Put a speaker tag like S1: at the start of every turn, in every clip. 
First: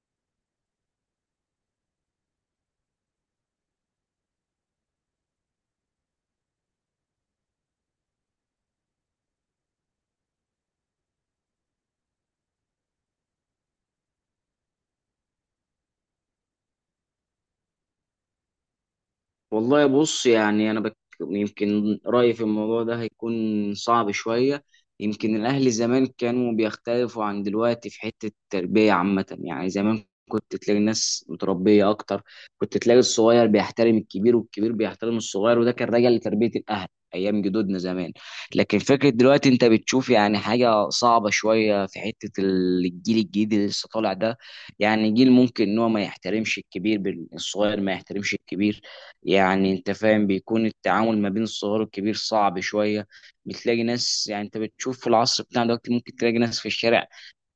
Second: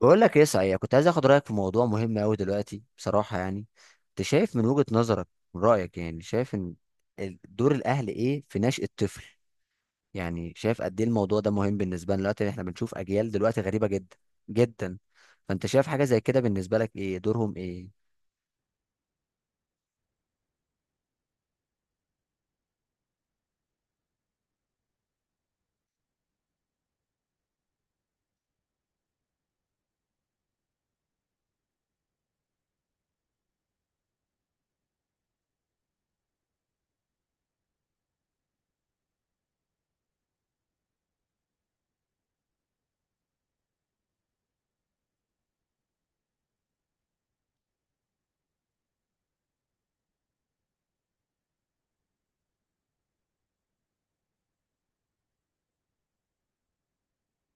S1: بقول لك ايه، صحيح كنت عايز اخد رايك في موضوع مهم قوي دلوقتي بصراحه. يعني انت شايف من وجهه نظرك؟ من رايك يعني شايف ان دور الاهل ايه في نشأة الطفل؟ يعني شايف قد ايه الموضوع ده مهم بالنسبه لنا دلوقتي؟ احنا بنشوف اجيال دلوقتي غريبه جدا جدا. فانت شايف حاجه زي كده؟ بالنسبه لك ايه دورهم، ايه؟
S2: والله، بص يعني انا يمكن رايي في الموضوع ده هيكون صعب شويه. يمكن الاهل زمان كانوا بيختلفوا عن دلوقتي في حته التربيه عامه. يعني زمان كنت تلاقي الناس متربيه اكتر، كنت تلاقي الصغير بيحترم الكبير والكبير بيحترم الصغير، وده كان راجع لتربيه الاهل ايام جدودنا زمان. لكن فكره دلوقتي انت بتشوف يعني حاجه صعبه شويه في حته الجيل الجديد اللي لسه طالع ده. يعني جيل ممكن ان هو ما يحترمش الكبير، الصغير ما يحترمش الكبير. يعني انت فاهم، بيكون التعامل ما بين الصغير والكبير صعب شويه. بتلاقي ناس، يعني انت بتشوف في العصر بتاعنا دلوقتي ممكن تلاقي ناس في الشارع،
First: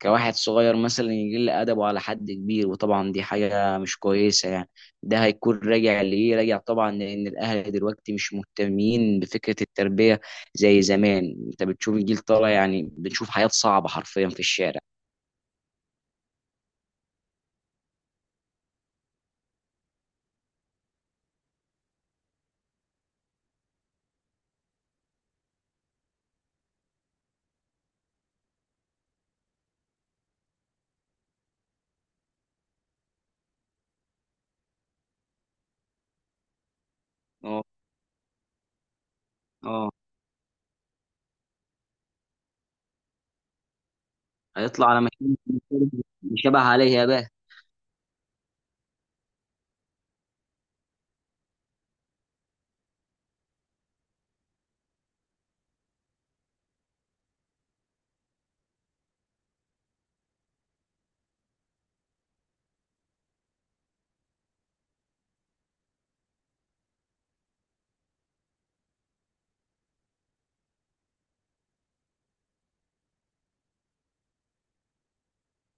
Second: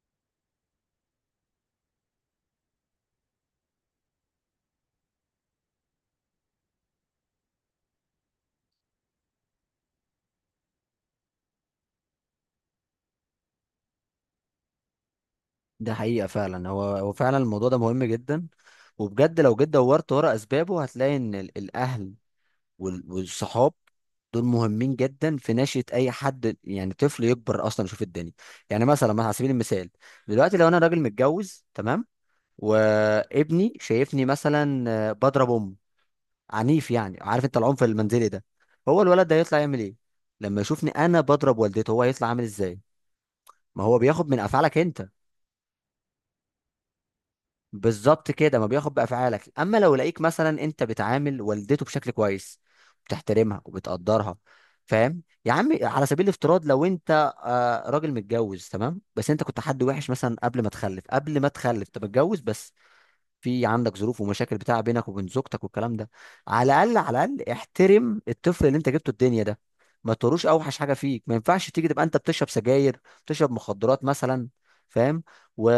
S2: كواحد صغير مثلا يقل ادبه على حد كبير، وطبعا دي حاجه مش كويسه يعني. ده هيكون راجع لايه؟ راجع طبعا لان الاهل دلوقتي مش مهتمين بفكره التربيه زي زمان. انت بتشوف الجيل طالع، يعني بنشوف حياه صعبه حرفيا في الشارع.
S1: ده حقيقه فعلا. هو فعلا الموضوع ده مهم جدا. وبجد لو جيت دورت ورا اسبابه، هتلاقي ان الاهل والصحاب دول مهمين جدا في نشأة أي حد. يعني طفل يكبر أصلا يشوف الدنيا، يعني مثلا على سبيل المثال، دلوقتي لو أنا راجل متجوز تمام، وابني شايفني مثلا بضرب أم، عنيف، يعني عارف أنت
S2: اه.
S1: العنف المنزلي ده. هو الولد ده هيطلع يعمل
S2: اه.
S1: إيه؟ لما يشوفني أنا بضرب والدته، هو هيطلع عامل إزاي؟ ما هو بياخد من أفعالك
S2: هيطلع على
S1: أنت.
S2: مكان، مش شبه عليه يا باه.
S1: بالظبط كده، ما بياخد بافعالك. اما لو لقيك مثلا انت بتعامل والدته بشكل كويس، بتحترمها وبتقدرها، فاهم يا عم؟ على سبيل الافتراض، لو انت راجل متجوز تمام، بس انت كنت حد وحش مثلا قبل ما تخلف انت متجوز بس، في عندك ظروف ومشاكل بتاع بينك وبين زوجتك والكلام ده، على الاقل على الاقل احترم الطفل اللي انت جبته الدنيا ده. ما تروش اوحش حاجه فيك، ما ينفعش تيجي تبقى انت بتشرب سجاير، بتشرب مخدرات مثلا، فاهم؟ و...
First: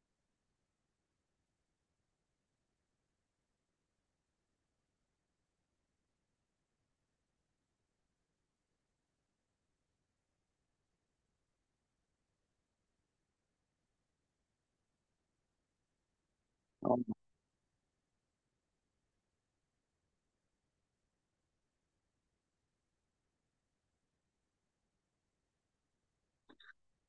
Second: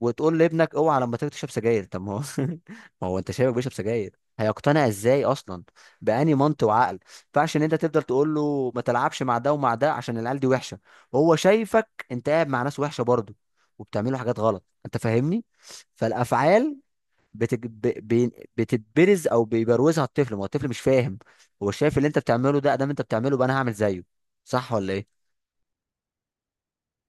S1: وتقول لابنك اوعى لما تيجي تشرب سجاير؟ طب ما هو ما هو انت شايفه بيشرب سجاير، هيقتنع ازاي اصلا؟ بأني منطق وعقل، ما ينفعش ان انت تفضل تقول له ما تلعبش مع ده ومع ده عشان العيال دي وحشه، وهو شايفك انت قاعد مع ناس وحشه برضه، وبتعملوا حاجات غلط، انت فاهمني؟ فالافعال بتج... ب... بتتبرز او بيبروزها الطفل. ما هو الطفل مش فاهم. هو شايف اللي انت بتعمله ده، ادام انت بتعمله، بقى انا هعمل زيه. صح ولا ايه؟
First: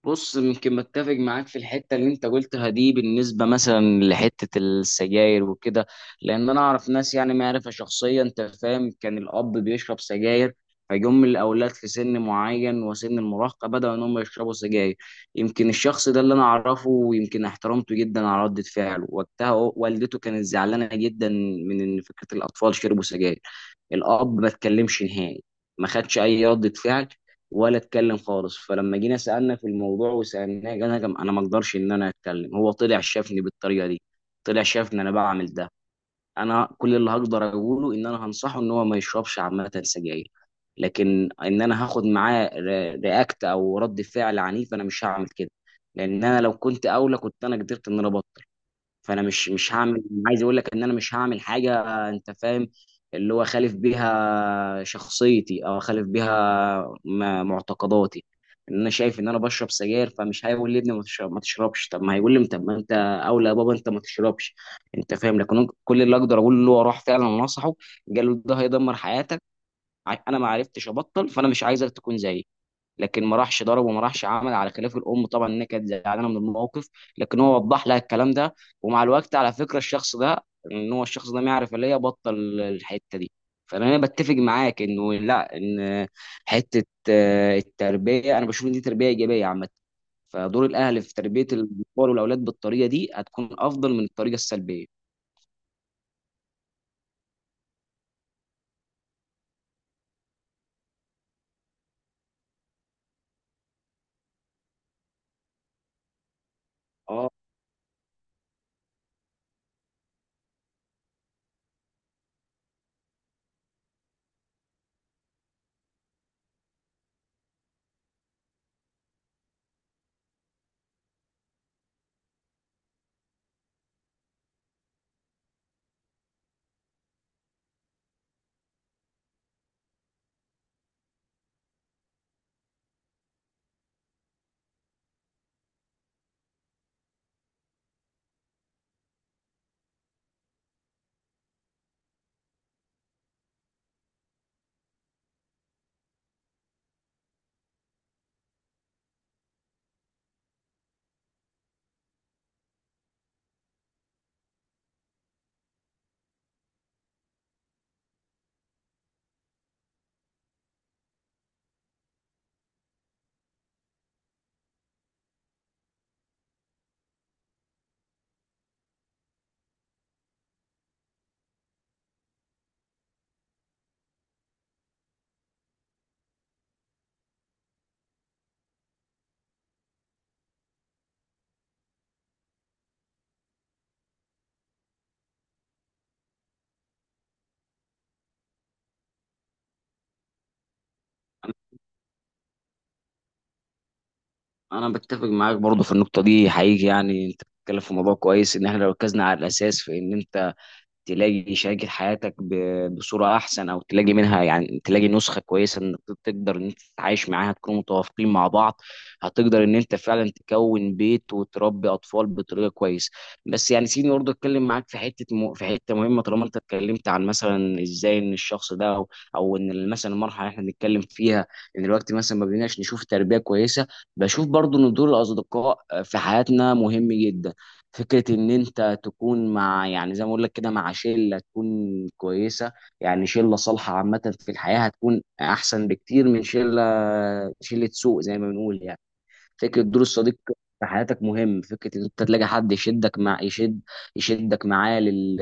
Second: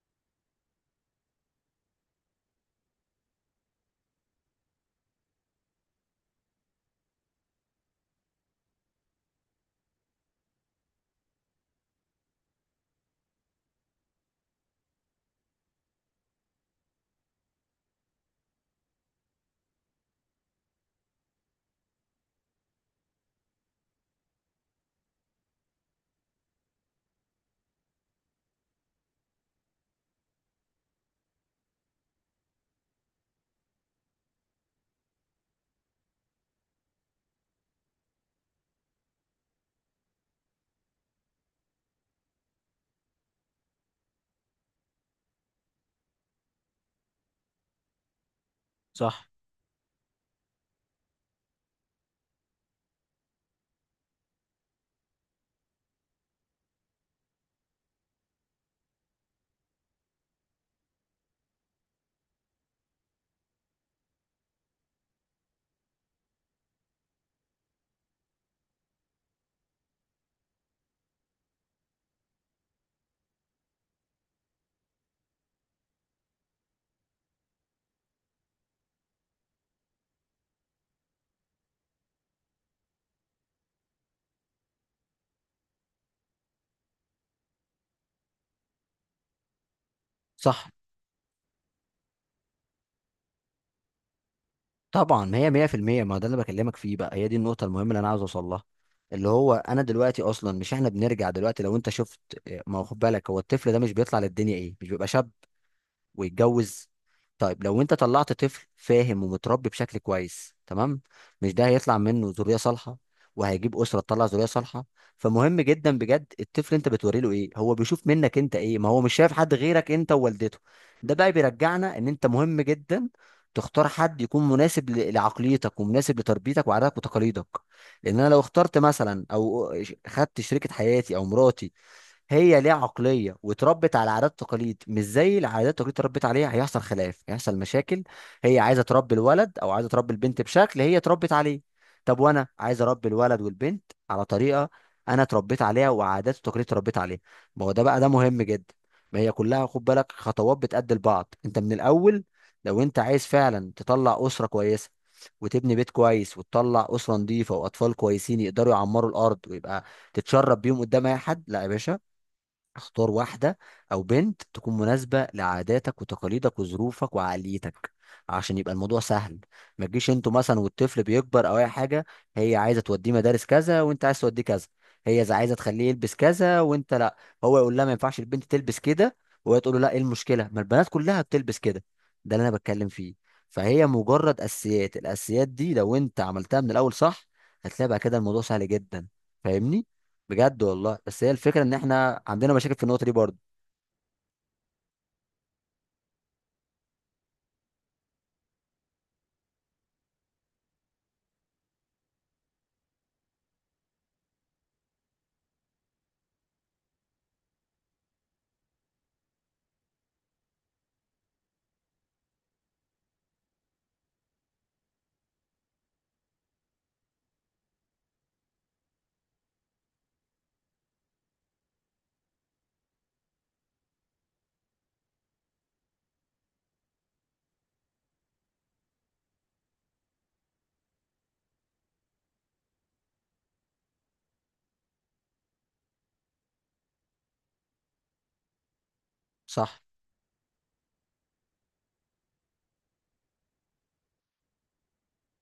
S2: بص، يمكن متفق معاك في الحته اللي انت قلتها دي بالنسبه مثلا لحته السجاير وكده. لان انا اعرف ناس، يعني معرفه شخصيه، انت فاهم، كان الاب بيشرب سجاير، فيجم الاولاد في سن معين وسن المراهقه بداوا ان هم يشربوا سجاير. يمكن الشخص ده اللي انا اعرفه ويمكن احترمته جدا على رده فعله وقتها، والدته كانت زعلانه جدا من ان فكره الاطفال شربوا سجاير. الاب ما اتكلمش نهائي، ما خدش اي ردة فعل، ولا اتكلم خالص. فلما جينا سالنا في الموضوع وسالناه، قال: انا ما اقدرش ان انا اتكلم، هو طلع شافني بالطريقه دي، طلع شافني انا بعمل ده. انا كل اللي هقدر اقوله ان انا هنصحه ان هو ما يشربش عامه سجاير. لكن ان انا هاخد معاه رياكت او رد فعل عنيف، انا مش هعمل كده. لان انا لو كنت اولى كنت انا قدرت ان انا ابطل. فانا
S1: صح،
S2: مش هعمل، عايز اقول لك ان انا مش هعمل حاجه، انت فاهم، اللي هو خالف بيها شخصيتي او خالف بيها معتقداتي. ان انا شايف ان انا بشرب سجاير، فمش هيقول لي ابني ما تشربش، طب ما هيقول لي: طب ما انت اولى يا بابا، انت ما تشربش. انت فاهم. لكن كل اللي اقدر اقول له، هو راح فعلا نصحه، قال له: ده هيدمر حياتك، انا ما عرفتش ابطل، فانا مش عايزك تكون زيي. لكن ما راحش ضرب وما راحش عمل على خلاف الام، طبعا انها كانت زعلانه من الموقف، لكن هو وضح لها الكلام ده. ومع الوقت على فكره الشخص ده، ان هو الشخص ده ما يعرف اللي هي بطل، الحته دي. فانا بتفق معاك انه لا، ان حته التربيه، انا بشوف ان دي تربيه ايجابيه عامه. فدور
S1: صح.
S2: الاهل في تربيه الاطفال والاولاد بالطريقه دي هتكون افضل من الطريقه السلبيه.
S1: طبعا ما هي 100%. ما هو ده اللي بكلمك فيه بقى، هي دي النقطة المهمة اللي أنا عاوز أوصل لها. اللي هو أنا دلوقتي أصلا مش، إحنا بنرجع دلوقتي، لو أنت شفت ما هو خد بالك، هو الطفل ده مش بيطلع للدنيا إيه؟ مش بيبقى شاب ويتجوز؟
S2: اه.
S1: طيب لو انت طلعت طفل فاهم ومتربي بشكل كويس تمام، مش ده هيطلع منه ذرية صالحة، وهيجيب أسرة تطلع ذرية صالحة؟ فمهم جدا بجد الطفل انت بتوري له ايه، هو بيشوف منك انت ايه، ما هو مش شايف حد غيرك انت ووالدته. ده بقى بيرجعنا ان انت مهم جدا تختار حد يكون مناسب لعقليتك ومناسب لتربيتك وعاداتك وتقاليدك. لان انا لو اخترت مثلا او خدت شريكة حياتي او مراتي، هي ليها عقليه واتربت على عادات تقاليد مش زي العادات التقاليد اتربت عليها، هيحصل خلاف، هيحصل مشاكل. هي عايزه تربي الولد او عايزه تربي البنت بشكل هي اتربت عليه، طب وانا عايز اربي الولد والبنت على طريقه انا اتربيت عليها وعادات وتقاليد اتربيت عليها. ما هو ده بقى، ده مهم جدا. ما هي كلها خد بالك خطوات بتأدي لبعض، انت من الاول لو انت عايز فعلا تطلع اسره كويسه، وتبني بيت كويس، وتطلع اسره نظيفه واطفال كويسين يقدروا يعمروا الارض، ويبقى تتشرب بيهم قدام اي حد، لا يا باشا. اختار واحدة أو بنت تكون مناسبة لعاداتك وتقاليدك وظروفك وعقليتك، عشان يبقى الموضوع سهل. ما تجيش انتوا مثلا والطفل بيكبر أو أي حاجة، هي عايزة توديه مدارس كذا وانت عايز توديه كذا، هي عايزة تخليه يلبس كذا وانت لا، هو يقول لها ما ينفعش البنت تلبس كده، وهي تقول له لا، ايه المشكلة؟ ما البنات كلها بتلبس كده. ده اللي أنا بتكلم فيه. فهي مجرد الأساسيات دي لو انت عملتها من الأول صح، هتلاقي بقى كده الموضوع سهل جدا، فاهمني؟ بجد والله، بس هي
S2: انا
S1: الفكره ان احنا عندنا مشاكل في النقطه دي برضه.
S2: أنا بتفق معاك برضو في النقطه دي حقيقي. يعني انت بتتكلم في موضوع كويس، ان احنا لو ركزنا على الاساس في ان تلاقي شريكة حياتك بصورة أحسن، أو تلاقي منها يعني تلاقي نسخة كويسة إنك تقدر إن أنت تتعايش معاها، تكونوا متوافقين مع بعض، هتقدر إن أنت فعلا تكون بيت وتربي أطفال بطريقة كويسة. بس يعني سيبني برضه أتكلم معاك في حتة مهمة. طالما أنت اتكلمت عن مثلا إزاي إن الشخص ده أو إن مثلا المرحلة اللي إحنا بنتكلم فيها، إن الوقت مثلا ما بقيناش نشوف تربية كويسة. بشوف برضه إن دور الأصدقاء في حياتنا مهم جدا. فكرة إن أنت تكون مع، يعني زي ما أقول لك كده، مع شلة تكون كويسة. يعني شلة صالحة عامة في الحياة هتكون أحسن بكتير من شلة سوء زي ما بنقول يعني. فكره
S1: صح،
S2: دور الصديق في حياتك مهم، فكره ان انت تلاقي حد يشدك معاه لل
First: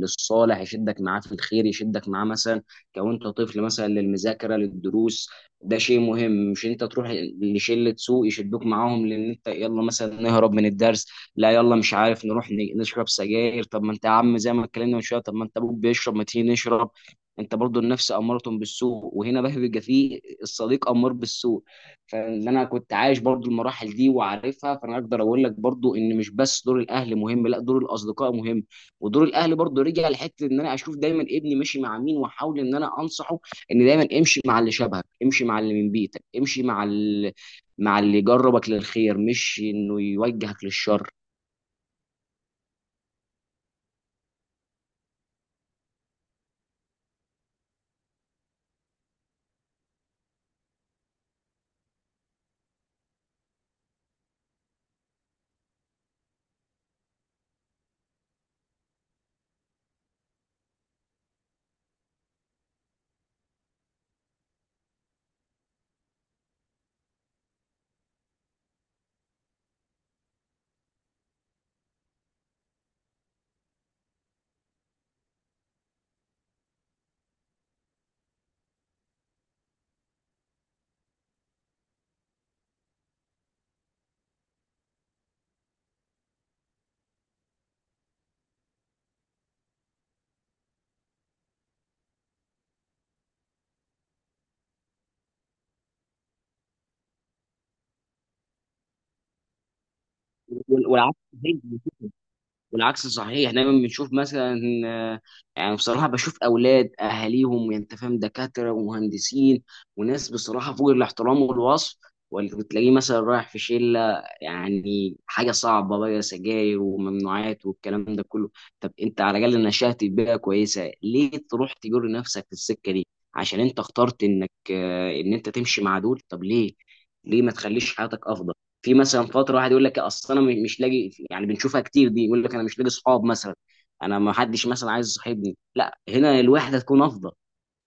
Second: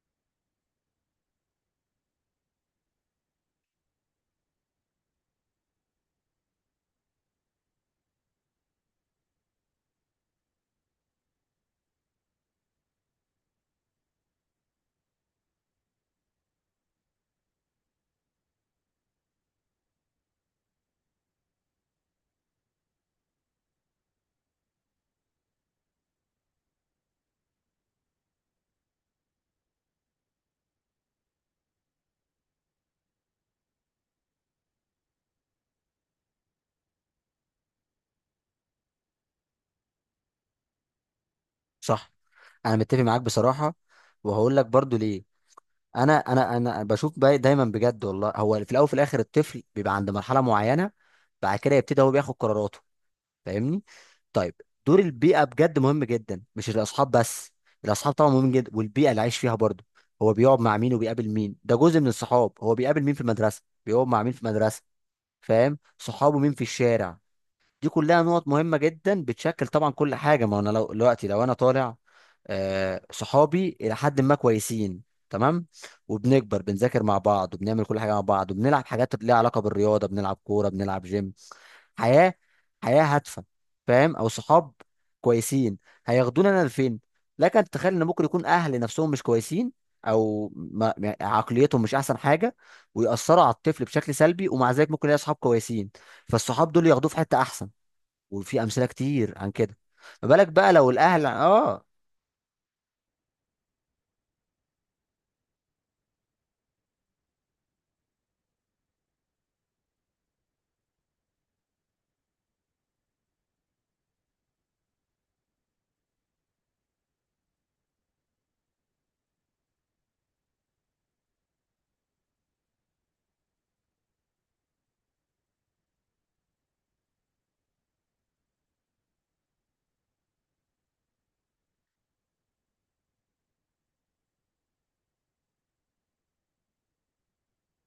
S2: للصالح يشدك معاه في الخير، يشدك معاه مثلا كونت طفل مثلا للمذاكره للدروس. ده شيء مهم. مش انت تروح لشله سوء يشدوك معاهم، لان انت يلا مثلا نهرب من الدرس، لا يلا مش عارف، نروح نشرب سجاير. طب ما انت يا عم زي ما اتكلمنا من شويه، طب ما انت ابوك بيشرب، ما تيجي نشرب. انت برضو النفس اماره بالسوء، وهنا بقى بيبقى فيه الصديق امار بالسوء. فان انا كنت عايش برضو المراحل دي وعارفها، فانا اقدر اقول لك برضو ان مش بس دور الاهل مهم، لا، دور الاصدقاء مهم. ودور الاهل برضو رجع لحته ان انا اشوف دايما ابني ماشي مع مين، واحاول ان انا انصحه ان دايما امشي مع اللي شبهك، امشي مع اللي من بيتك، امشي مع اللي يجربك للخير مش انه يوجهك للشر.
S1: صح. انا متفق معاك بصراحه، وهقول لك برضه ليه. انا بشوف بقى دايما بجد والله، هو في الاول وفي الاخر الطفل بيبقى عند مرحله معينه، بعد كده يبتدي هو بياخد قراراته، فاهمني؟ طيب، دور البيئه بجد مهم جدا، مش الاصحاب بس. الاصحاب طبعا مهم جدا والبيئه اللي عايش فيها برضه. هو بيقعد مع مين وبيقابل مين، ده جزء من الصحاب، هو بيقابل مين في المدرسه، بيقعد مع مين في المدرسه، فاهم؟ صحابه مين في الشارع؟ دي كلها نقط مهمة جدا بتشكل طبعا كل حاجة. ما انا لو دلوقتي، لو انا طالع صحابي الى حد ما كويسين تمام، وبنكبر بنذاكر مع بعض، وبنعمل كل حاجة مع بعض، وبنلعب حاجات ليها علاقة بالرياضة، بنلعب كورة، بنلعب جيم، حياة حياة هادفة، فاهم؟ او صحاب كويسين، هياخدونا انا لفين. لكن تخيل ان ممكن يكون اهل نفسهم مش كويسين، او ما عقليتهم مش احسن حاجة، ويأثروا على الطفل بشكل سلبي، ومع ذلك ممكن يلاقي صحاب كويسين، فالصحاب دول ياخدوه في حتة احسن. وفي امثله كتير عن كده. ما بالك بقى
S2: وال-
S1: لو
S2: والعكس
S1: الاهل اه.
S2: والعكس صحيح. دايما بنشوف مثلا آه، يعني بصراحه بشوف اولاد اهاليهم، يعني انت فاهم، دكاتره ومهندسين وناس بصراحه فوق الاحترام والوصف، واللي بتلاقيه مثلا رايح في شله، يعني حاجه صعبه بقى، سجاير وممنوعات والكلام ده كله. طب انت على الاقل نشأت في بيئه كويسه، ليه تروح تجر نفسك في السكه دي؟ عشان انت اخترت انك، ان انت تمشي مع دول. طب ليه ما تخليش حياتك افضل؟ في مثلا فتره واحد يقول لك: اصل انا مش لاقي، يعني بنشوفها كتير دي، يقول لك: انا مش لاقي صحاب مثلا، انا ما حدش مثلا عايز يصاحبني. لا، هنا الوحده تكون افضل.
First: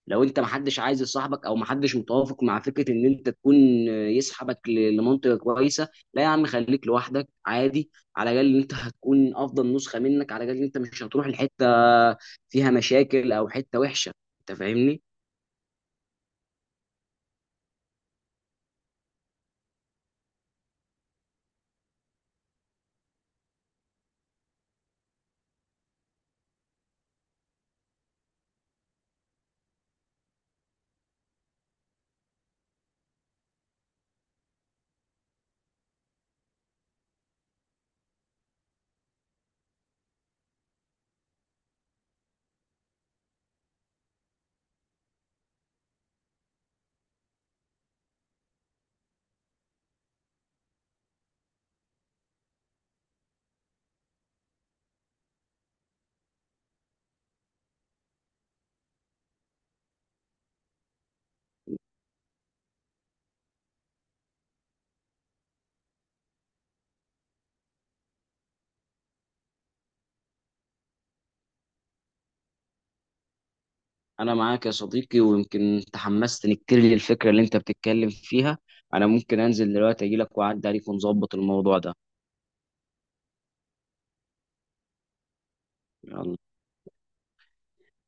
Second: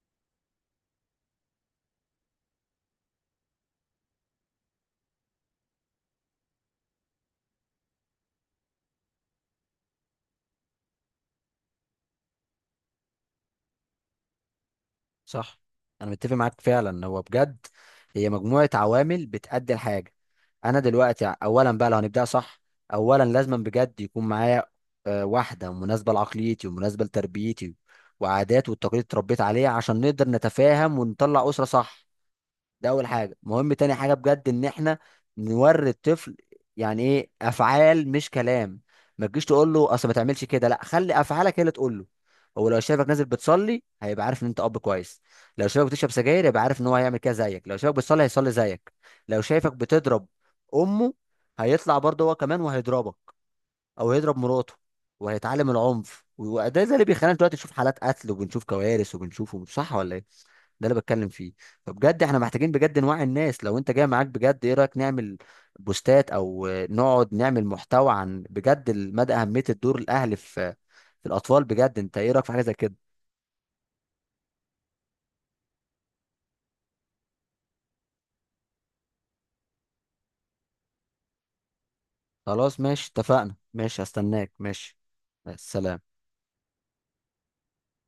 S2: لو انت ما حدش عايز يصاحبك، او ما حدش متوافق مع فكره ان انت تكون يسحبك لمنطقه كويسه، لا يا عم، خليك لوحدك عادي، على الاقل انت هتكون افضل نسخه منك، على الاقل انت مش هتروح لحته فيها مشاكل او حته وحشه. انت فاهمني.
S1: صح. انا متفق معاك فعلا، هو بجد هي مجموعه عوامل بتأدي الحاجه. انا دلوقتي اولا بقى، لو هنبدأ صح، اولا لازم بجد يكون معايا واحده مناسبه لعقليتي ومناسبه لتربيتي وعادات والتقاليد اللي اتربيت عليها، عشان نقدر نتفاهم ونطلع اسره صح. ده اول حاجه مهم. تاني حاجه بجد ان احنا نوري الطفل يعني ايه افعال مش كلام. ما تجيش تقول له اصل ما تعملش كده، لا، خلي افعالك هي اللي تقول له. هو لو شافك نازل بتصلي، هيبقى عارف ان انت اب كويس. لو شافك بتشرب سجاير، يبقى عارف ان هو هيعمل كده زيك. لو شافك بتصلي، هيصلي زيك. لو شايفك بتضرب امه، هيطلع برضه هو كمان وهيضربك، او يضرب مراته. وهيتعلم العنف، وده اللي بيخلينا دلوقتي نشوف حالات قتل، وبنشوف كوارث، وبنشوف. صح ولا ايه؟ ده اللي بتكلم فيه. فبجد احنا محتاجين بجد نوعي الناس. لو انت جاي معاك بجد، ايه رايك نعمل بوستات او نقعد نعمل محتوى عن بجد مدى اهميه الدور الاهلي في الاطفال بجد انت ايه رايك في حاجه زي كده؟
S2: انا معاك يا صديقي، ويمكن تحمست، نكر لي الفكره اللي انت بتتكلم فيها. انا ممكن انزل دلوقتي اجي لك واعدي عليك ونظبط الموضوع ده.
S1: خلاص ماشي اتفقنا، ماشي هستناك، ماشي، السلام.
S2: يلا.